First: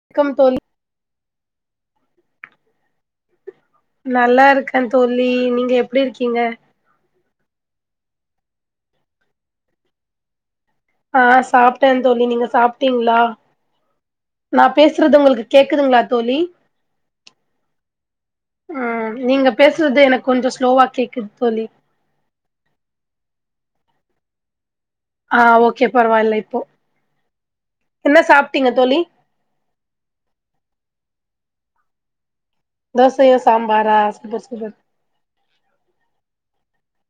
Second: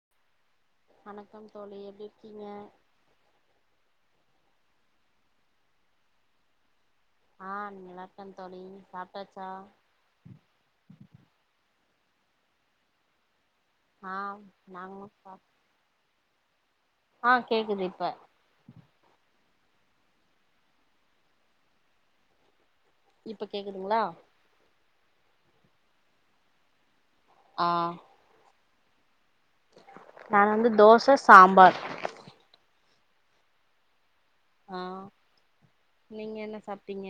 வணக்கம் தோழி வணக்கம் தோழி எப்டி இருக்கீங்க நல்லாயிருக்கே தோழி நீங்க எப்டியிருக்கீங்க ஆஹ் நல்லாயிருக்கேன் தோழி சாப்டாச்சா ஆஹ் சாப்டே தோழி நீங்க சாப்டீங்களா ஆ நா பேசுறது உங்களுக்கு கேக்குதுங்களா தோழி ஆஹ் கேக்குது இப்ப ம் நீங்க பேசுறது எனக்கு கொஞ்சோம் ஸ்லோவா கேக்குது தோலி இப்ப கேக்குதுங்களா ஆஹ் ஓகே பரவாயில்ல இப்போ ஆ என்ன சாப் டீங்க தோழி நா வந்து தோச சாம்பார் தோசையும் சாம்பாரா பஸ்டு பர்த் ஆ நீங்க என்ன சாப்டீங்க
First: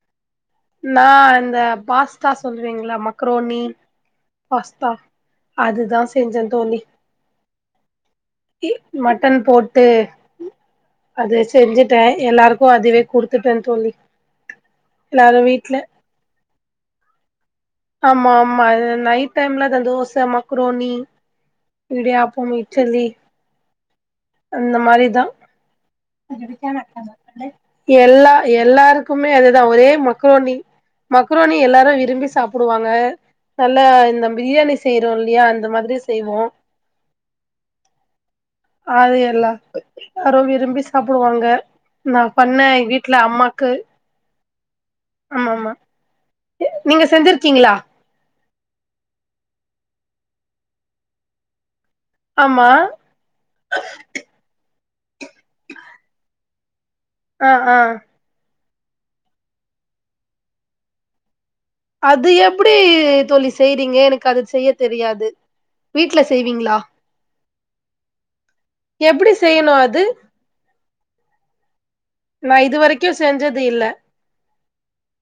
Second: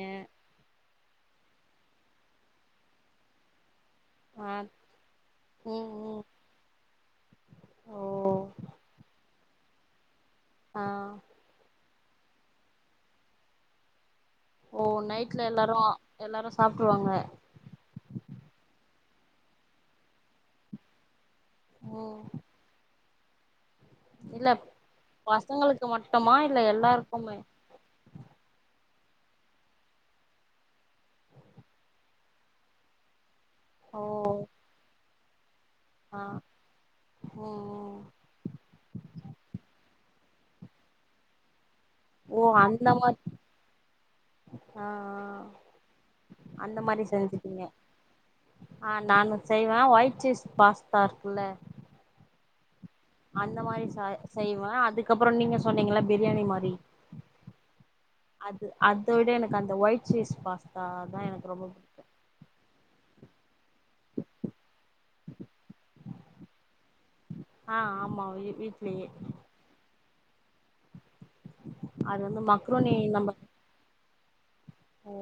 நான் இந்த பாஸ்தா சொல்லுவீங்கள மக்ரோனி ஆ பாஸ்தா ம் அதுதான் ம் செஞ்சேன் தோழி ஓ இ மட்டன் போட்டு ஆ அது செஞ்சுட்டு டன் எல்லாருக்கும் அதுவே குடுத்துட்டேன்னு தோழி ஓ எல்லாரு நைட்ல வீட்ல எல்லாரும் எல்லாரும் சாப்புடுவாங்க ஆமா ஆமா நைட் டைம்ல அந்த தோச மக்ரோனி ம் இடியாப்பம் இட்டலி இல்ல பசங்களுக்கு மட்டு எல்ல எ எல்லாருக்குமே அதுதான் ஒரே மக்கோணி மக்ரோணி எல்லாரும் விரும்பி சாப்பிடுவாங்க நல்லா ஓ இந்த பிரியாணி செய்யற சொல்லிய அந் அது மாதிரி ஆ செய்வோம் ம் ம் அது எல்லாம் ஆரோ விரும்பி சாப்புடுவாங்க நான் ஓ பண்ணேன் எ அந்த வீட்டுல மாரி அம்மாக்கு ஆ ஆ ஆமாமா அந்த மாதிரி செஞ்சுடிங்க ஆஹ் நானும் செய்வேன் ஒயிட் சீஸ் பாஸ்தா இருக்குல்ல ஆமா அதுக்கப்புறம் நீங்க சொன்னீங்கள பிரியாணி மாரி ஆஹ் ஆஹ் அது அதை விட எனக்கு அந்த ஒயிட் சீஸ் பாஸ்தா தான் எனக்கு ரொம்ப புடிக்கு அது எப்படி தோழி செய்றீங்க எனக்கு அது செய்ய தெரியாது வீட்ல செய்வீங்களா ஆஹ் ஆமா வீட்லயே எப்படி செய்யணும் அது அது வந்து நான் இது மக்ருனி வரைக்கும் நம்ம செஞ்சது இல்ல ஓ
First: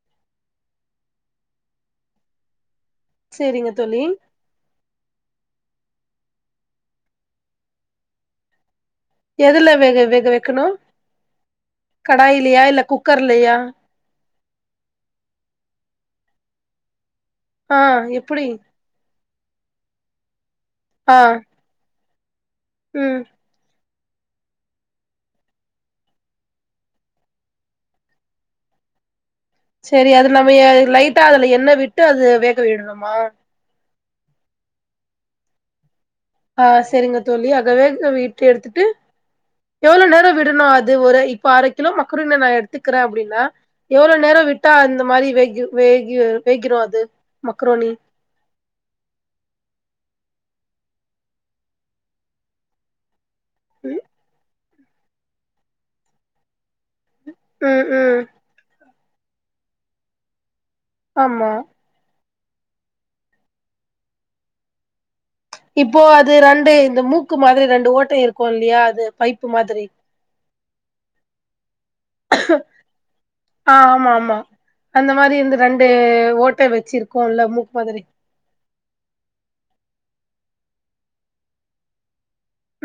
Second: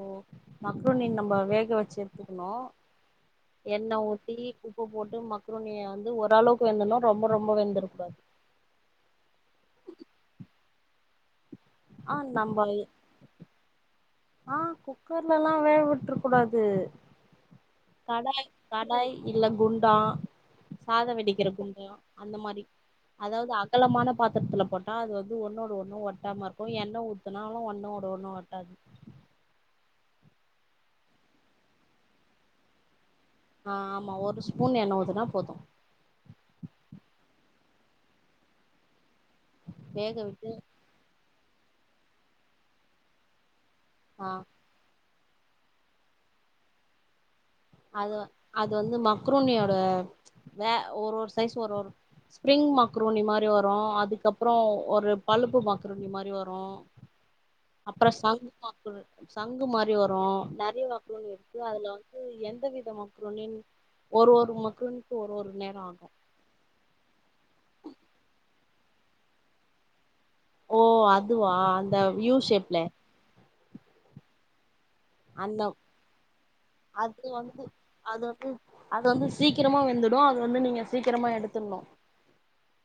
மக்ரோணி நம்ம வேக வச்சு எடுத்துக்கணும் சேரிங்க தோழி எண்ணெய் ஊத்தி உப்பு போட்டு மக்ரோனிய வே ஓரளவுக்கு வெந்தன ரொம்ப ரொம்ப வெந்துருக்காது எதுல வேக வேக வக்கணு ஆ கடாயிலயா இல்ல கூக்கர்லா ஆஹ் குக்கர்ல்லா வேக விட்டுரு கூடாது ஆஹ் எப்படி கடாய் கடாய் இல்ல குண்டா சாதம் வெடிக்கிற குஞ்சம் [inaudible] அந்த மாதிரி ம் அதாவது அகலமான பாத்ரத்தல பண்ணா அது வந்து ஒன்னோடு ஒன்னு ஒட்டாம இருக்கும் எண்ணெய் ஊத்தனாலு ஒன்னுடு ஒன்னு ஒட்டாது சரி அது நம்ம லைட்டா அதுல எண்ணெய விட்டு அது வேக்க விடணுமா ஆ ஆமா ஒரு ஸ்பூன் எண்ண ஊத்துனா போதும் ஆஹ் சரிங்க தோல்லி அகவே வீட்டு எடுத்துட்டு எவ்வளவு வேக நேரம் விட்டு விடனும் அது ஒரு - - இப்போ அரை கிலோ மக்ருண நான் எடுத்துக்கிறேன் அப்படின்னா எவ்வளோ ஆ நேரம் விட்டா அந்த மாதிரி ககிரும் அது [unintelligible] மக்கரோனி அது அது வந்து மக்ரோனியோட வே ஒரு ஒரு சைஸ் ஒரு ஒரு ஸ்பிரரிங் மக்ரூனி மாதிரி வரும் ம் அதுக்கப்புறம் ஒரு பழுப்பு மக்கரோனி மாதிரி வரும் ம் அப்புறம் ம். சங் மக்கரோ சங்கு மாதிரி வரும் ந வும் ஆமா இருக்கு அததுால [unintelligible] என்ன் [unintelligible] வித -வித மக்கரோனின் ஒரு ஒரு மக்கரோனி இப்போ அது ரெண்டு இந்த மூக்கு மாதிரி ரெண்டு ஓட்டம் இருக்கும் ா [unintelligible] அது பைப்பு மாதிரி ஓ அதுவா இந்த வியூ ஷேப்ல ஆஹ் ஆமா ஆமா அந்த மாதிரி இருந்து ரெண்டு ஓட்டை அது வச்சிருக்கோம் இல்ல வந்து மூக்கு மாதிரி அது வந்து அது வந்து சீக்கிரமா வெந்துடும் அது வந்து நீங்க சீக்கிரமா எடுத்துண்ணும்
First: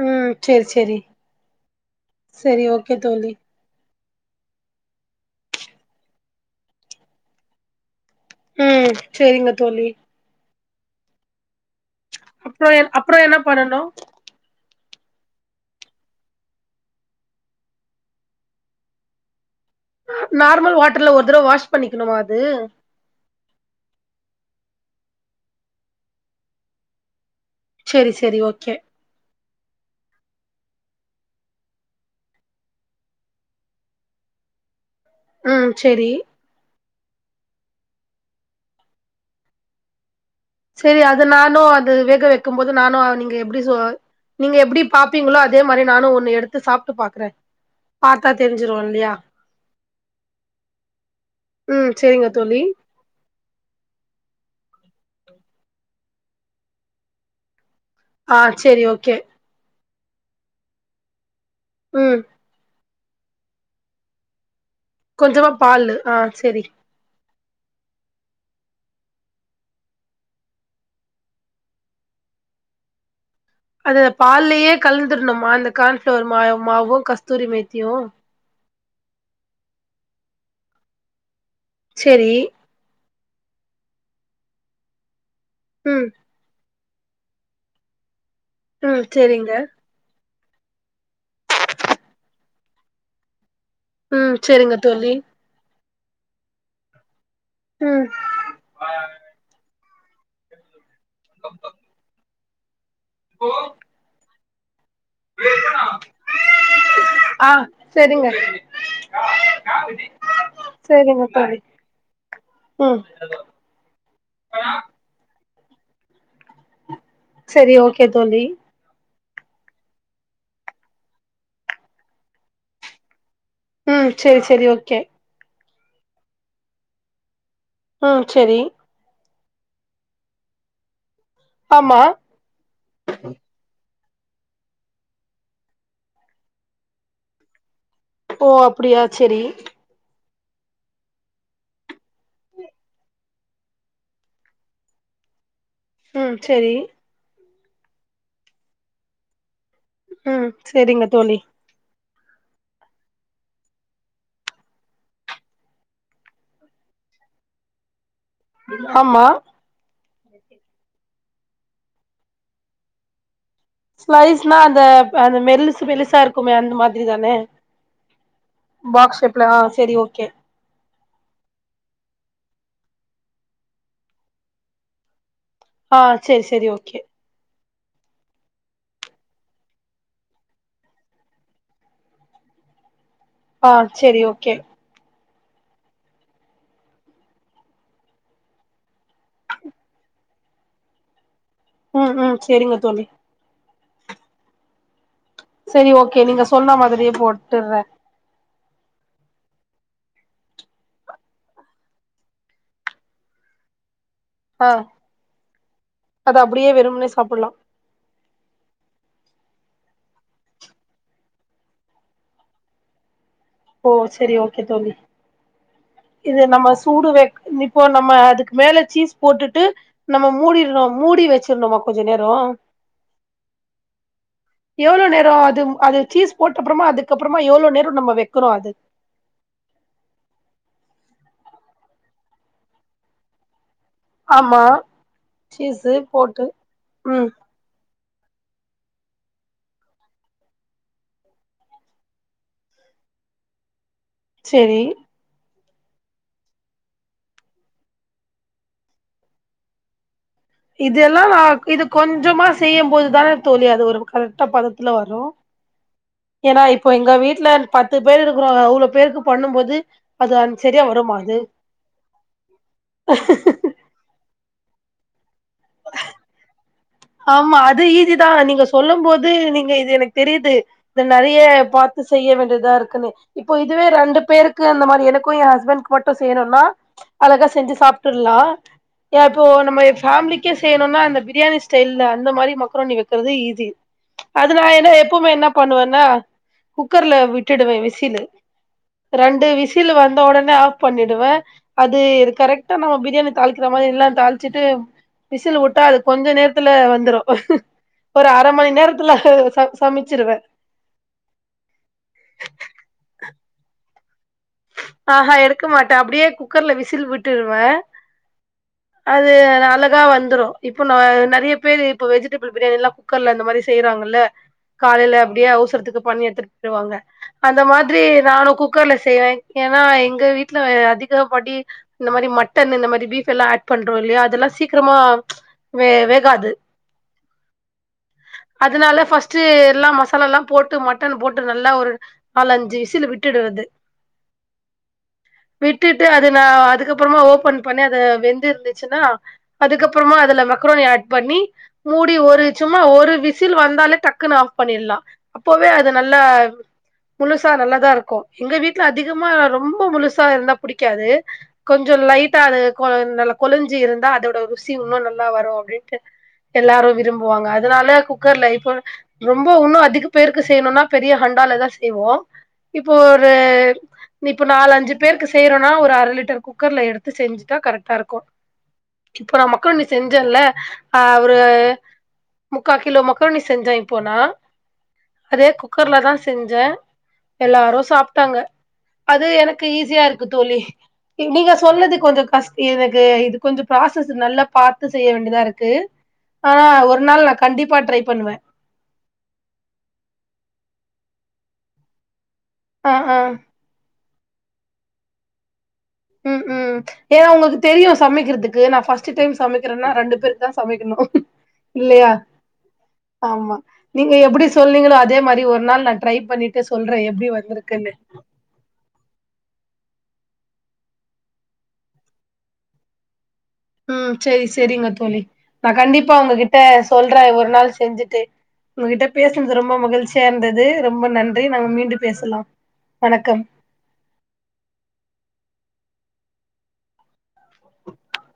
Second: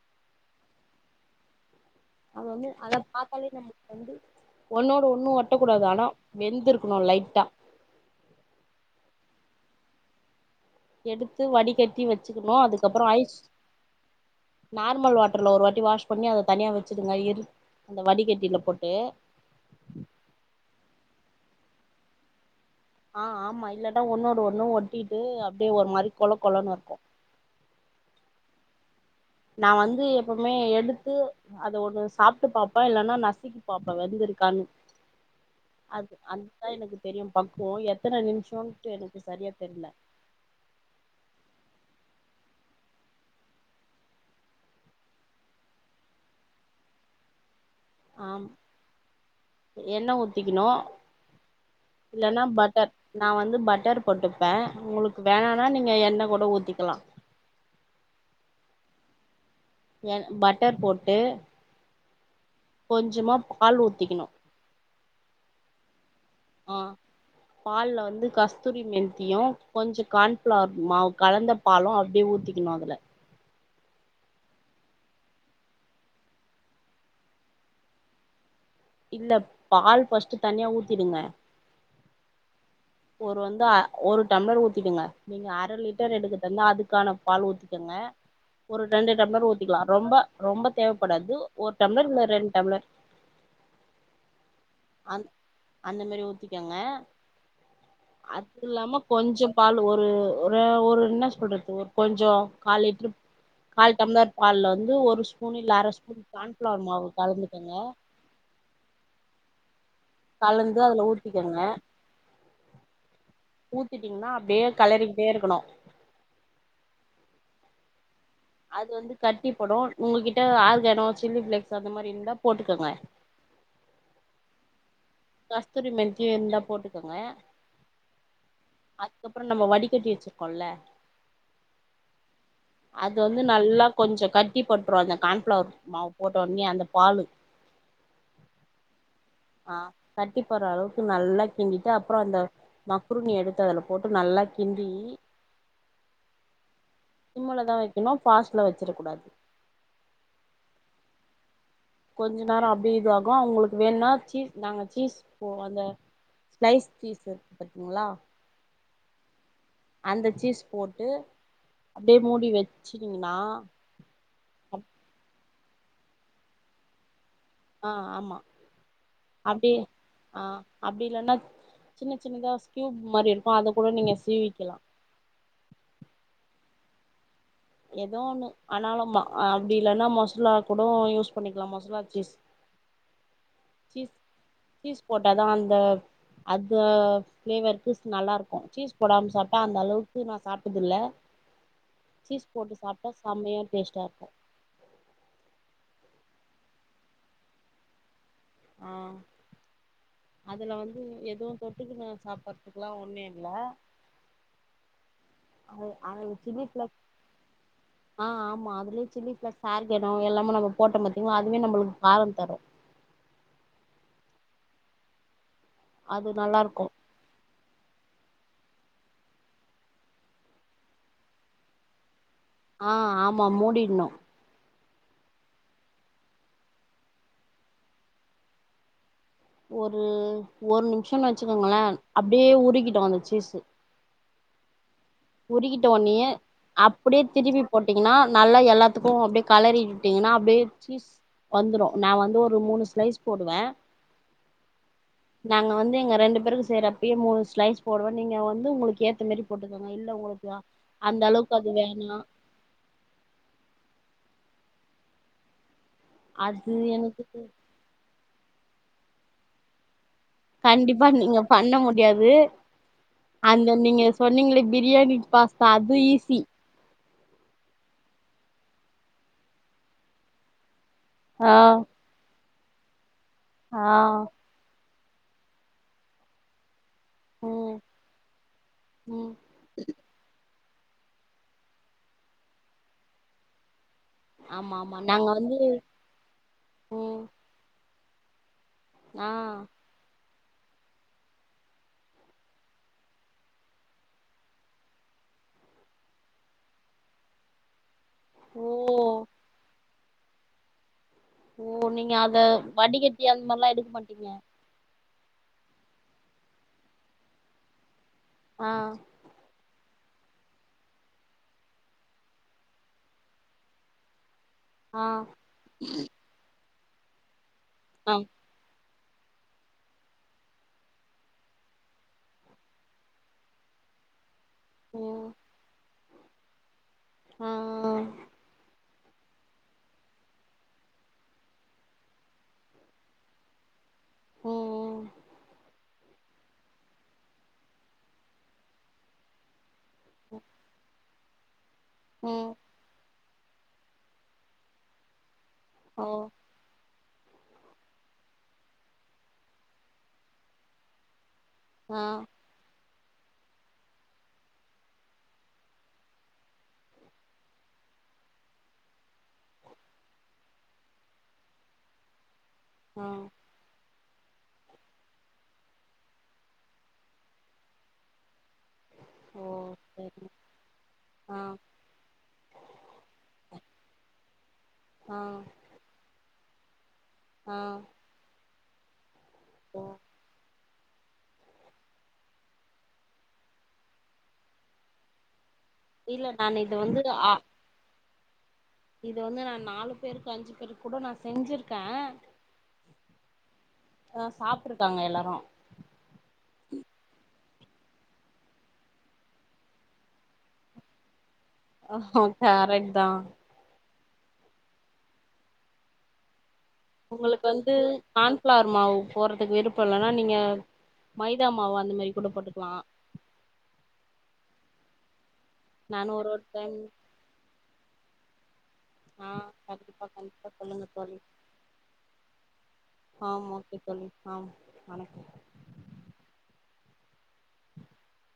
உம் சரி சரி அ வந்து அத பார்த்தாலே நம்ம வந்து ஒன்னோட ஒண்ணும் ஓட்டக்கூடாது ஆனா வெந்து இருக்கணும் லைட்டா ஹம் சரிங்க தோழி எடுத்து வடிகட் அப்றோம் -அப்றோம் என்ன பண்ணணு நார்மல் வாட்டர்ல ஒரு வாட்டி வாஷ் பண்ணி அத தனியாக வச்சிடுங்க இரு அந்த வடிகட்டியில போட்டு நார்மல் வாட்டர்ல ஒரு தடவ வாஷ் பண்ணிக்கணுமா அது ஆஹ் ஆமா இல்லட்டா ஒன்னோட ஒண்ணு ஒட்டிட்டு அப்டே ஒரு மாரி கொல கொலன்னு இருக்கு செரி செரி ஓக்கே நா வந்து எப்பவுமே எடுத்து அத ஒண்ணு சாப்ட்டு பாப்பே இல்லைன்னா நசுக்கி பாப்பே வெந்திருக்கான்னு ம் சேரி அது-அந்தா எனக்கு தெரிய பக்குவோ எத்தன நிமிஷோன்ட்டு எனக்கு சரியா தெரியல செரி அத நானு அது வேக வெக்கும் போது நானு நீங்க எப்டி சோ நீங்க எப்டி பாப்பீங்களோ அதே மாரி நானு ஒன்னு எடுத்து சாப்புட்டு பாக்குறே பாத்தா ஆம் தெரிஞ்சிரு இல்லையா என்ன ஊத்திக்கிணு ம் சேரிங்க இல்லன்னா தோழி பட்டர் நா வந்து பட்டர் போட்டுப்பே உங்ளுக் வேணனா நீங்க எண்ண கூட ஊத்திக்கலா ஆஹ் செரி ஓகே என் பட்டர் போட்டு உம் கொஞ்சமா பால் ஊத்திக்கிணும் கொஞ்சமா பால் ஆஹ் செரி பால்ல வந்து கஸ்தூரி மேத்தியும் கொஞ்ச கான்பிளவர் மாவு கலந்த பாலும் அப்டியே ஊத்திக்கிணு அதுல அது பால்லேயே கலந்துடணுமா அந்த கான்பிளவர் மா-மாவு கஸ்தூரி மேத்தியு இல்ல பால் ஃபஸ்ட் தனியா ஊத்திடுங்க செரி ஒரு வந்து ஒரு டம்ளர் ஊத்திங்கங்க நீங்க அரை ம் லிட்டர் எடுக்கறதந்தா அதுக் க்கான பால் ஊத்துக்கங்க ஒரு ம் ரெண்டுடம்ளர் செரிங்க ஊத்திக்கிலா ரொம்ப ரொம்ப தேவப்படாது ஒரு டம்ளர் இல்ல ரெண்டு டம்ளர் உம் செரிங்க தோழி அந் அந்த மேரி ஊத்திக்கங்க ம் அது இல்லாம கொஞ்சம் பால் ஒரு ஒரு ஒர ஒரு என்ன சொல்லரது ஒரு கொஞ்சோ காலே கால் டம்ளர் பால்ல வந் ந்து ஒரு ஸ்பூன் இல்ல அரை ஸ்பூன் கான்பிளவர் மாவு ஆ கலந்துகங்க செரிங்க செரிங்க தோழி உம் ஊத்திட்டீங்கன்னா அப்படியே கலருயிட்டே இருக்கணும் செரி ஓகே கேதோழி கட்டிப்படும் உங்ககிட்ட ஆர்கானோ சில்லி பிளேக்ஸ் அந்த மாரி இருந்தா போட்டுக்கோங்க ம் செரி சரி ஓகே கஸ்தூரி மேதியும் இருந்தா போட்டுக்கோங்க உம் செரி அதுக்கப்புறம் நம்ம வடிக்கட்டி வச்சுருக்கோம்ல ஆமா அது வந்து நல்லா கொஞ்சம் கட்டி பட்ரும் அந்த கான்ஃபிளவர் மாவு போட்ட உடனே அந்த பால்லு ஓ அப்படியா செரி கட்டிப்படுற அளவுக்கு நல்லா கிண்டிட்டு அப்புறம் அந்த மக்குருனிய எடுத்து அதுல போட்டு நல்லா கிண்டி உம் செரி சிம்மள தான் வைக்கணும் பாஸ்ல வச்சிட கூடாது ம் செரிங்க தோழி கொஞ்ச நேரம் அப்படியே இது ஆகும் அவங்களுக்கு வேணும்னா சீஸ் நாங்க சீஸ் போம் அந் ஸ்லைஸ் சீஸ் இருக்கு பாத்தீங்களா ஆமா அந்த சீஸ் போட்டு அப்படியே மூடி வச்சினீங்கன்னா ஸ்லைஸ்னா அந்த அந்த மெல் மெலிசா இருக்குமே அந்த மாதிரி தானே ஆஹ் ஆமா பாக்ஸ் ஷேப்ல ஆ அப்படியே செரி ஓகே ஆஹ் அப்படி இல்லன்னா சின்ன ச சின்னதா ஸ்யூப் மாரி இருக்கும் அத கூட நீங்க சீவிக்கலாம் ஆஹ் செரி செரி ஓகே ஏதோ ஒண்ணு ஆனாலும் அப்படி இல்லன்னா மொசரல கூட யூஸ் பண்ணிக்கலாம் மொசரல சீஸ் ஆஹ் செரி ஓகே போட்டாதான் அந்த அது ஃப்ளேவருக்கு நல்லருக்கும் சீஸ் போடாம சாப்புட்டா அந்த அளவுக்கு நான் சாப்டதுல்ல ம் ம் சீஸ் செரிங்க போட்டு தோழி சாப்ட்டா செம்ய டெஷ்ட இருக்கும் சரி ஓகே நீங்க சொன்ன மாதிரியே போட்டறேன் ஆஹ் அதுல வந்து எதுவும் தொட்டுக்குன் சாப்படுறதுக்குெல்லாம் ஒண்ணும் இல்ல ஆஹ் சில்லி பிக் சாப்புட்லா ஆஹ் ஆமா அதுலயே சில்லி பிளேஸ் ஆர்கானோ எல்லாம நம்ம போட்ட மாத்திங்கனா அதுமே நம்மளுக்கு காலம் தரும் ஓ சரி ஓகே தோழி அது இது நல்லா நம்ம இருக்கு சூடு வெ இப்போ நம்ம அதுக்கு மேல சீஸ் போட்டுட்டு நம்ம மூடிணும் மூடி வச்சிருணுமா கொஞ்சம் நேரம் ஆஹ் ஆமா மூடிடணும் எவ்ளோ நேரம் அது அது சீஸ் போட்ட அப்பறமா அதுக்கப்பறமா எவ்ளோ நேரம் நம்ம வைக்கிரோம் அது ஒரு ஒரு நிமிஷம்னு வச்சுக்கோங்களேன் அப்டியே உறுகிடும் அந்த சீஸ் ஆமா உருகிட்ட சீஸு ஒடனேய நீ போட்டு அப்டியே ம் திருப்பி போட்டு ஏன்னா நல்லா எல்லாத்துக்கும் அப்டியே கலறிட்டுட்டீங்கன்னா அப்டியே சீஸ் வந்துடும் நான வந்து ஒரு மூணு ஸ்லைஸ் போடுவேன் செரி நாங்க வந்து எங்க ரெண்டு பேருக்கு செய்றப்பயே மூணு ஸ்லைஸ் போடுவேன் நீங்க வந்து உங்களுக்கு ஏத்த மாரி போட்டுகோங்க இல்ல உங்களுக்கு அந்த இதெல்லாம் நான அளவுக்கு அது இது வேணா கொஞ்சமா செய்யும் போதுதானே தோலி அது ஒரு கரெக்டா பதத்த இல்லவரும் ஏன்னா அது இப்போ எங்க எனக்கு வீட்ல பத்து பேரு அவ்ளோ பேருக்கு பண்ணும் போது அது அந் சரியா கண்டிப்பா வருமா அது நீங்க பண்ண முடியாது அந்த நீங்க சொன்னீங்கள பிரியாணி பாஸ்தா அது ஈஸி ஆமா அது ஈசிதான் நீங்க சொல்லும் போது நீங்க இது எனக்கு தெரியுது இத நெறைய ஆ பார்த்து செய்ய வேண்டது இதான் இருக்குனு இப்போ இதுவே ஆ ரெண்டு பேருக்கு இந்த மாரி எனக்கும் என் ஹஸ்பண்டுக்கு மட்டும் செய்யணும்னா அழகா ம் செஞ்சு சாப்ட்ருலாம் ம் இப்போ நம்ம ஃபேமிலி இன்னிக்கே செய்யணுனா இந்த பிரியாணி ஸ்டைல்ல அந்த மாரி மக்ரோணி வைக்கிறது ஈஸி அது நான ஆமா என்ன ஆமா நாங்க எப்பவுமே என்ன வந்து பண்ணுவேன்னா குக்கர்ல ம் விட்டுடுவேன் விசில் [inaudible] ஆ ரெண்டு விசில் வந்த உட ஆஃப் பண்ணிடுவேன் அது கரெக்டா நம்ம பிரியாணி தாளிக்கிற மாரி எல்லா தாளிச்சிட்டு விசில் வுட்டா அது கொஞ்சம் நேரத்து நேரத்துல வெந்துரும் ஒரு அர ஓ மணி நேரத்துல சமச்சிருவன் [unintelligible] ஆஹா எடுக்க மாட்டேன் அப்டியே குக்கர்ல விசில் விட்டுருவேன் ஆ அது நல்லா அழகா வந்துரும் இப்போ ந நெறைய பேரு இப்ப வெஜிடபிள் பிரியாணிலாம் குக்கர்ல இந்த மாரி செய்றாங்கல்ல ஆ காலயில அப்டியே அவசரத்துக்கு பண்ணி எடுத்து செரிவாங்க அந்த மாரி ஆ நானு குக்கர்ல செய்வேன் ஏன்னா எங்க வீட்டுல அதிகப்படி இந்த மாரி மட்டன் இந்த மாரி பீஃப்ல்லாம் ஆட் பண்றோம் இல்லயா அதெல்லாம் சீக்கிரமா ம் வே க்காது ஆ அதனால ஃபர்ஸ்ட் எல்லாம் மசாலாலம் போட்டு மட்டன் போட்டு நல்லா ஒரு நாலு அஞ்சு விசில் விட்டுடுறது ம் விட் விட்டுட்டு அது நான் அதுக்கப்பறமா ஓபன் பண்ணி அத வெந்துருந்துச்சுன்னா அதுக்கப்பறமா அதுல வக்ரோனி அட் பண்ணி மூடி ஒரு ம் சும்மா ஒரு வி சில் வந்தாலே டக்குன்னு ஆஃப் பண்ணிலாம் அப்போவே அது ஓ நல்லா முழுசா நல்லாதா இருக்கும் எங்க வீட்டுல அதிக திகமா ரொம்ப முழுசா இருந்தா புடிக்காது ஆ கொஞ்சம் லைட் [inaudible] கொ நல்ல கொழஞ்சு இருந்தா அதோட ருசி இன்னும் நல்லா வரும் அப்டின்ட்டு எல்லாரும் விரும்புவாங்க அதனால குக்கர்ல இப்போ ரொம்ப இன்னும் அதிக பேருக்கு செய்யணும்னா பெரிய ஹண்டாலதான் செய்வோம் இப்போ ஆ ஒரு நீ இப்ப நாலு அஞ்சு பேருக்கு செய்யறோம்னா ஒரு அரை லிட்டர் குக்கர்ல எடுத்து செஞ்சுட்டா கரெக்டா இருக்கும் இப்போ ஓ நான மக்கோண்ணி சரி செஞ்சேன்ல ஆ ஒரு முக்கால் கிலோ மக்கோண்ணி செஞ்சேன் இப்போனா ஆ அதே குக்கர்ல தான் செஞ்ச [inaudible] ஆ எல்லாரும் சாப்பட்டாங்க அது எனக்கு ஓ ஈஸியா இருக்கு தோழி நீங்க சொன்னது கொஞ்சம் கஷ்ட எனக்கு இது கொஞ்சம் ப்ராசஸ் நல்லா பார்த்து செய்ய வேண்டியதா இருக்கு இல்ல க்கு நான் இது ஆ ஒரு நாள் நான் கண்டிப்பா ட்ரை பண்ணுவேன் இத வந்து நான் நாலு பேருக்கு அஞ்சு பேருக்கு கூட நான் செஞ்சிருக்கேன் ஆ ஆ அ சாப்பிட்டுருக்காங்க எல்லாரும் ம் ம் ஏன்னா உங்களுக்கு தெரியும் சமைக்கிறதுக்கு நான் ஃபஸ்ட்ட் டைம் சமைக்கிறேன்னா ரெண்டு பேருக்கு தான் சமைக்கணும் ஆஹ கரட் தான் நீங்க எப்டி சொன்னீங்களோ அதே மாரி ஒரு நாள் நான் ட்ரை பண்ணி உங்களுக்கு வந்து கான்ஃபிளர் மாவு போறதுக்கு விருப்பம் இல்லன்னா நீங்க மைதா மாவா அந்த மாரி கூட போட்டுக்கலாம் ம் சேரி சேரிங்க தோழி நான் கண்டிப்பா நானு ஒரு ஒரு உங்ககிட்ட டைம் சொல்றேன் ஒரு நாள் செஞ்சுட்டு உங்ககிட்ட ஆ பேசினது ரொம்ப கண்டிப்பா மகிழ்ச்சியா கண்டிப்பா இருந்தது சொல்லுங்க ரொம்ப தோழி நன்றி நம்ம மீண்டும் பேசலாம் ஆ வணக்கம் ஓகே தோழி ஆ வணக்கம் [inaudible]